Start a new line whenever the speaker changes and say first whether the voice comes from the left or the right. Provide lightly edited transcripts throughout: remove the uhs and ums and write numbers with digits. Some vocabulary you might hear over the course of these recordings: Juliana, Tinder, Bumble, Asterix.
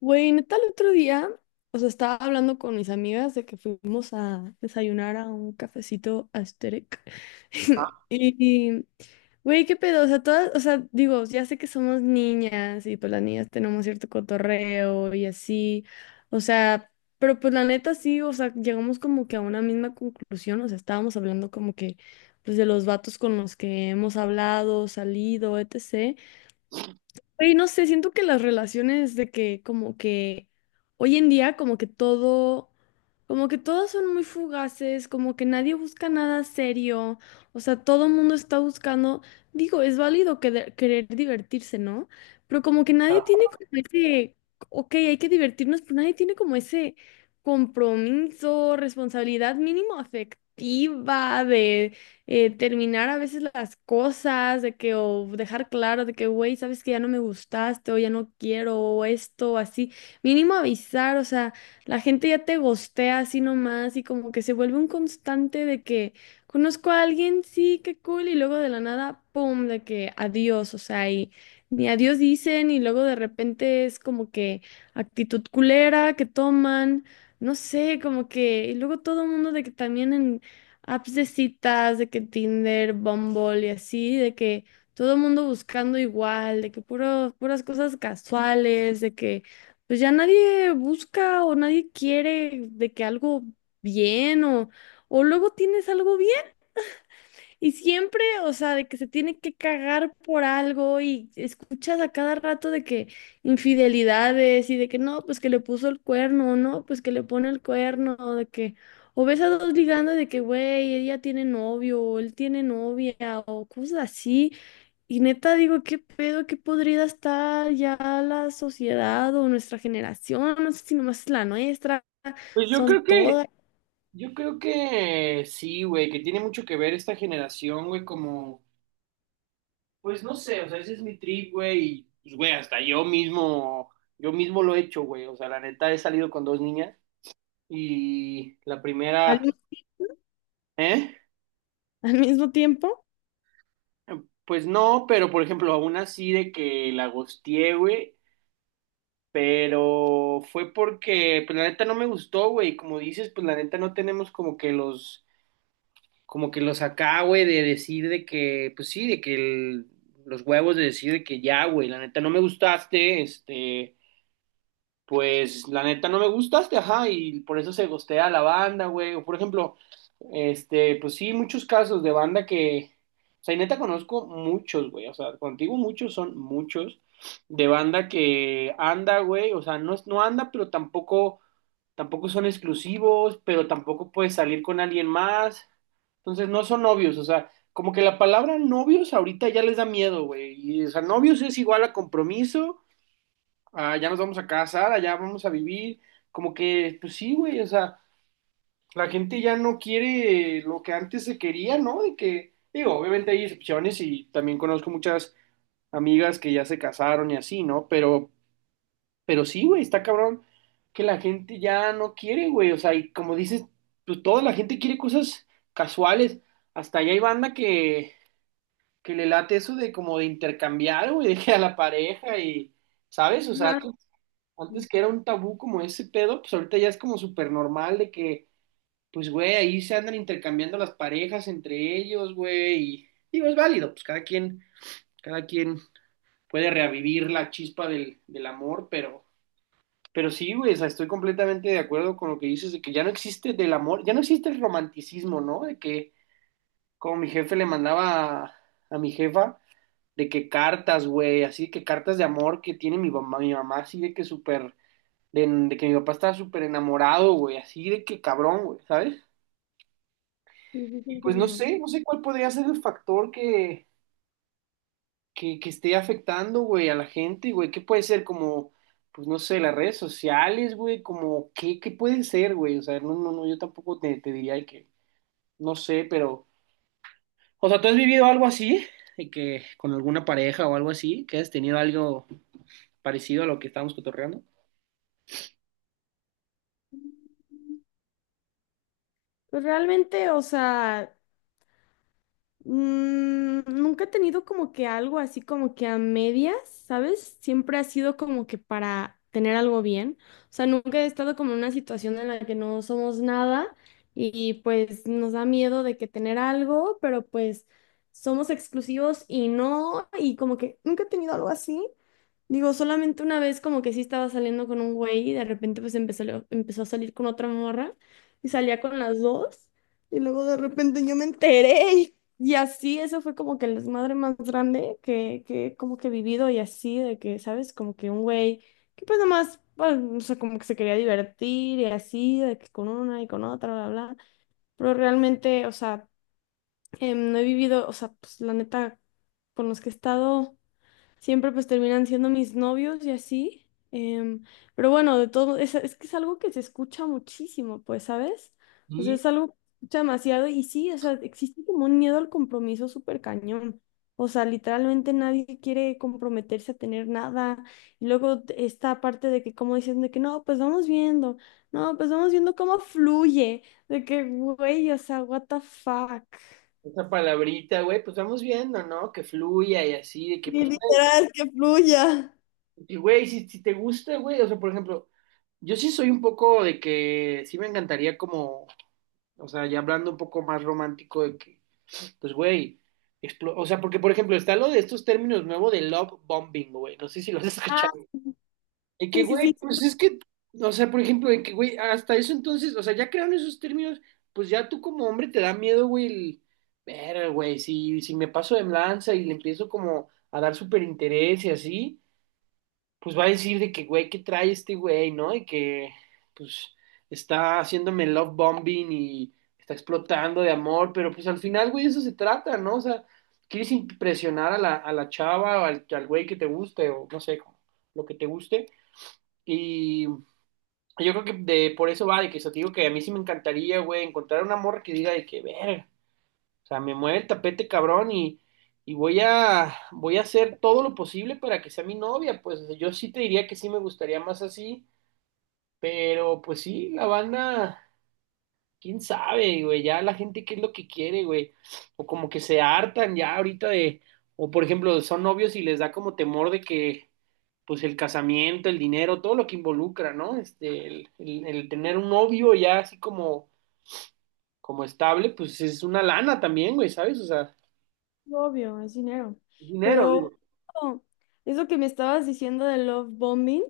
left: Güey, neta, el otro día, o sea, estaba hablando con mis amigas de que fuimos a desayunar a un cafecito Asterix.
right: Ah.
left: Y, güey, qué pedo, o sea, todas, o sea, digo, ya sé que somos niñas y pues las niñas tenemos cierto cotorreo y así, o sea, pero pues la neta sí, o sea, llegamos como que a una misma conclusión, o sea, estábamos hablando como que, pues de los vatos con los que hemos hablado, salido, etc. Güey, no sé, siento que las relaciones de que como que hoy en día como que todo, como que todas son muy fugaces, como que nadie busca nada serio, o sea, todo el mundo está buscando, digo, es válido querer, querer divertirse, ¿no? Pero como que nadie tiene como ese, ok, hay que divertirnos, pero nadie tiene como ese compromiso, responsabilidad mínimo afectiva de terminar a veces las cosas, de que, o dejar claro de que, güey, sabes que ya no me gustaste, o ya no quiero, o esto, o así. Mínimo avisar, o sea, la gente ya te gostea así nomás y como que se vuelve un constante de que conozco a alguien, sí, qué cool, y luego de la nada, pum, de que adiós, o sea, y ni adiós dicen, y luego de repente es como que actitud culera que toman. No sé, como que, y luego todo el mundo de que también en apps de citas, de que Tinder, Bumble y así, de que todo el mundo buscando igual, de que puro, puras cosas casuales, de que pues ya nadie busca o nadie quiere de que algo bien o luego tienes algo bien y siempre, o sea, de que se tiene que cagar por algo y escuchas a cada rato de que infidelidades y de que no, pues que le puso el cuerno, o no, pues que le pone el cuerno, o de que, o ves a dos ligando de que, güey, ella tiene novio, o él tiene novia, o cosas así. Y neta digo, qué pedo, qué podrida está ya la sociedad o nuestra generación, no sé si nomás es la nuestra,
right: Pues
left: son todas
right: yo creo que sí, güey, que tiene mucho que ver esta generación, güey, como, pues no sé, o sea, ese es mi trip, güey, y, pues, güey, hasta yo mismo lo he hecho, güey, o sea, la neta he salido con dos niñas y la
left: al,
right: primera, ¿eh?
left: al mismo tiempo.
right: Pues no, pero por ejemplo, aún así de que la gosteé, güey, pero fue porque, pues la neta no me gustó, güey, como dices, pues la neta no tenemos como que los acá, güey, de decir de que, pues sí, de que los huevos de decir de que ya, güey, la neta no me gustaste, este, pues la neta no me gustaste, ajá, y por eso se gostea a la banda, güey, o por ejemplo, este, pues sí, muchos casos de banda que, o sea, y neta conozco muchos, güey, o sea, contigo muchos son muchos, de banda que anda, güey, o sea, no, no anda, pero tampoco, tampoco son exclusivos, pero tampoco puedes salir con alguien más. Entonces no son novios, o sea, como que la palabra novios ahorita ya les da miedo, güey. Y, o sea, novios es igual a compromiso, a ya nos vamos a casar, allá vamos a vivir, como que, pues sí, güey, o sea, la gente ya no quiere lo que antes se quería, ¿no? De que, digo, obviamente hay excepciones y también conozco muchas amigas que ya se casaron y así, ¿no? Pero sí, güey, está cabrón que la gente ya no quiere, güey, o sea, y como dices, pues toda la gente quiere cosas casuales. Hasta allá hay banda que le late eso de como de intercambiar, güey, de que a la pareja y, ¿sabes? O sea,
left: Ajá.
right: antes,
left: Sí,
right: antes que era un tabú como ese pedo, pues ahorita ya es como súper normal de que, pues, güey, ahí se andan intercambiando las parejas entre ellos, güey, y digo, es válido, pues cada quien puede revivir la chispa del amor, pero sí, güey, o sea, estoy completamente de acuerdo con lo que dices de que ya no existe del amor, ya no existe el romanticismo, ¿no? De que como mi jefe le mandaba a mi jefa, de que cartas, güey, así de que cartas de amor que tiene mi mamá así de que súper, de que mi papá estaba súper enamorado, güey, así de que cabrón, güey, ¿sabes? Y
left: dicen que
right: pues no
left: no.
right: sé, no sé cuál podría ser el factor que esté afectando, güey, a la gente, güey, ¿qué puede ser como, pues no sé, las redes sociales, güey, como, ¿qué, qué puede ser, güey? O sea, no, no, no, yo tampoco te, te diría que, no sé, pero, o sea, ¿tú has vivido algo así? ¿De que con alguna pareja o algo así, que has tenido algo parecido a lo que estábamos cotorreando?
left: Pues realmente, o sea, nunca he tenido como que algo así como que a medias, ¿sabes? Siempre ha sido como que para tener algo bien. O sea, nunca he estado como en una situación en la que no somos nada y pues nos da miedo de que tener algo, pero pues somos exclusivos y no, y como que nunca he tenido algo así. Digo, solamente una vez como que sí estaba saliendo con un güey y de repente pues empezó a salir con otra morra y salía con las dos y luego de repente yo me enteré y así, eso fue como que el desmadre más grande que como que he vivido y así, de que, ¿sabes? Como que un güey que pues nomás, pues, o sea, como que se quería divertir y así, de que con una y con otra, bla, bla, pero realmente, o sea, no he vivido, o sea, pues la neta, con los que he estado siempre pues terminan siendo mis novios y así. Pero bueno, de todo, es que es algo que se escucha muchísimo, pues, ¿sabes? O sea,
right: Sí,
left: es algo que se escucha demasiado y sí, o sea, existe como un miedo al compromiso súper cañón. O sea, literalmente nadie quiere comprometerse a tener nada. Y luego esta parte de que, como dicen, de que no, pues vamos viendo, no, pues vamos viendo cómo fluye, de que, güey, o sea, what the fuck.
right: esa palabrita, güey, pues vamos viendo, ¿no? Que fluya y así, de que,
left: Y
right: pues, güey,
left: literal, que fluya.
right: y, güey, si, si te gusta, güey, o sea, por ejemplo, yo sí soy un poco de que, sí me encantaría como, o sea, ya hablando un poco más romántico de que, pues, güey, o sea, porque, por ejemplo, está lo de estos términos nuevos de love bombing, güey, no sé si los has
left: Ah,
right: escuchado. Y que,
left: sí, sí,
right: güey,
left: sí.
right: pues es que, o sea, por ejemplo, de que, güey, hasta eso entonces, o sea, ya crearon esos términos, pues ya tú como hombre te da miedo, güey, el, ver, güey, si, si me paso de lanza y le empiezo como a dar súper interés y así, pues va a decir de que, güey, ¿qué trae este güey, no? Y que, pues, está haciéndome love bombing y está explotando de amor, pero pues al final, güey, eso se trata, ¿no? O sea, quieres impresionar a la chava o al, al güey que te guste o no sé, lo que te guste. Y yo creo que de, por eso va, de que eso te digo que a mí sí me encantaría, güey, encontrar una morra que diga de que, verga, o sea, me mueve el tapete cabrón y voy a, voy a hacer todo lo posible para que sea mi novia, pues o sea, yo sí te diría que sí me gustaría más así, pero pues sí, la banda, quién sabe, güey, ya la gente qué es lo que quiere, güey, o como que se hartan ya ahorita de, o por ejemplo, son novios y les da como temor de que, pues el casamiento, el dinero, todo lo que involucra, ¿no? Este, el tener un novio ya así como, como estable, pues es una lana también, güey, ¿sabes? O sea,
left: Obvio, es dinero.
right: dinero, digo.
left: Pero oh, eso que me estabas diciendo de love bombing,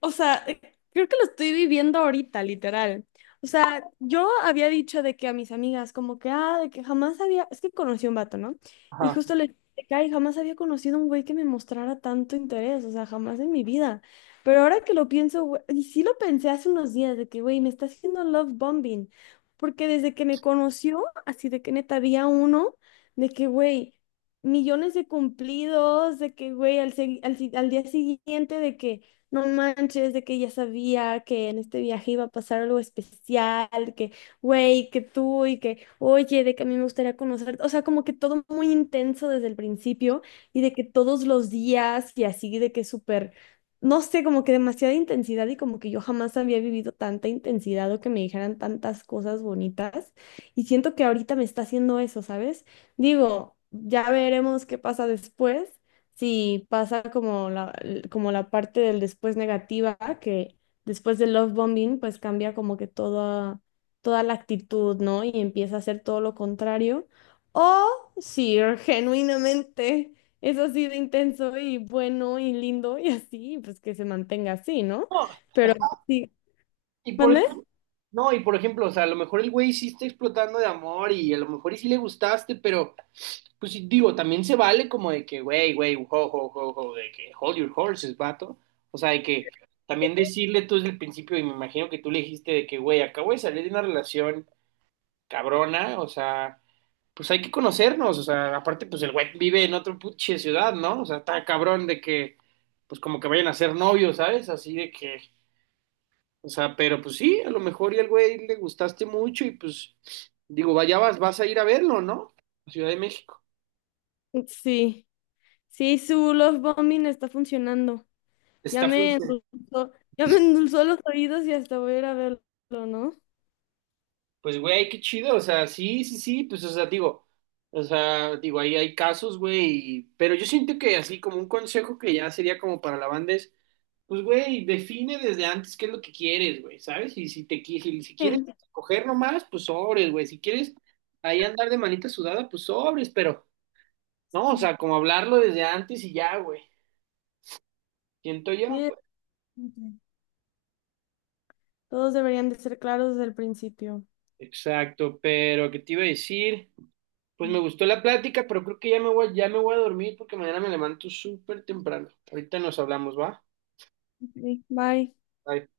left: o sea, creo que lo estoy viviendo ahorita, literal. O sea, yo había dicho de que a mis amigas, como que, ah, de que jamás había, es que conocí a un vato, ¿no? Y
right: Ajá.
left: justo le dije, de que, ay, jamás había conocido un güey que me mostrara tanto interés, o sea, jamás en mi vida. Pero ahora que lo pienso, güey, y sí lo pensé hace unos días, de que, güey, me está haciendo love bombing, porque desde que me conoció, así de que neta, día uno, de que, güey, millones de cumplidos, de que, güey, al, segui- al si- al día siguiente, de que no manches, de que ya sabía que en este viaje iba a pasar algo especial, que, güey, que tú y que, oye, de que a mí me gustaría conocerte. O sea, como que todo muy intenso desde el principio y de que todos los días y así, de que súper, no sé, como que demasiada intensidad y como que yo jamás había vivido tanta intensidad o que me dijeran tantas cosas bonitas. Y siento que ahorita me está haciendo eso, ¿sabes? Digo, ya veremos qué pasa después. Sí, pasa como como la parte del después negativa, que después del love bombing, pues cambia como que toda, toda la actitud, ¿no? Y empieza a hacer todo lo contrario. O si genuinamente es así de intenso y bueno y lindo y así, pues que se mantenga así, ¿no?
right: No,
left: Pero sí,
right: y por,
left: ¿mande?
right: no, y por ejemplo, o sea, a lo mejor el güey sí está explotando de amor y a lo mejor y sí le gustaste, pero pues digo, también se vale como de que, güey, güey, ho, ho, ho, ho, de que hold your horses, vato. O sea, de que también decirle tú desde el principio, y me imagino que tú le dijiste de que, güey, acabo de salir de una relación cabrona, o sea, pues hay que conocernos, o sea, aparte, pues el güey vive en otro puche ciudad, ¿no? O sea, está cabrón de que, pues como que vayan a ser novios, ¿sabes? Así de que, o sea, pero pues sí, a lo mejor y al güey le gustaste mucho y pues, digo, vaya, vas, vas a ir a verlo, ¿no? A Ciudad de México.
left: Sí, sí, su love bombing está funcionando. Ya
right: Está.
left: me endulzó, ya me endulzó los oídos y hasta voy a ir a verlo, ¿no?
right: Pues, güey, qué chido, o sea, sí, sí, sí, pues, o sea, digo, ahí hay casos, güey, pero yo siento que así como un consejo que ya sería como para la banda es, pues, güey, define desde antes qué es lo que quieres, güey, ¿sabes? Y si te si, si quieres coger nomás, pues sobres, güey, si quieres ahí andar de manita sudada, pues sobres, pero, no, o sea, como hablarlo desde antes y ya, güey, siento yo,
left: Sí,
right: pues.
left: todos deberían de ser claros desde el principio.
right: Exacto, pero, ¿qué te iba a decir? Pues me gustó la plática, pero creo que ya me voy a dormir porque mañana me levanto súper temprano. Ahorita nos hablamos, ¿va?
left: Ok, bye.
right: Bye.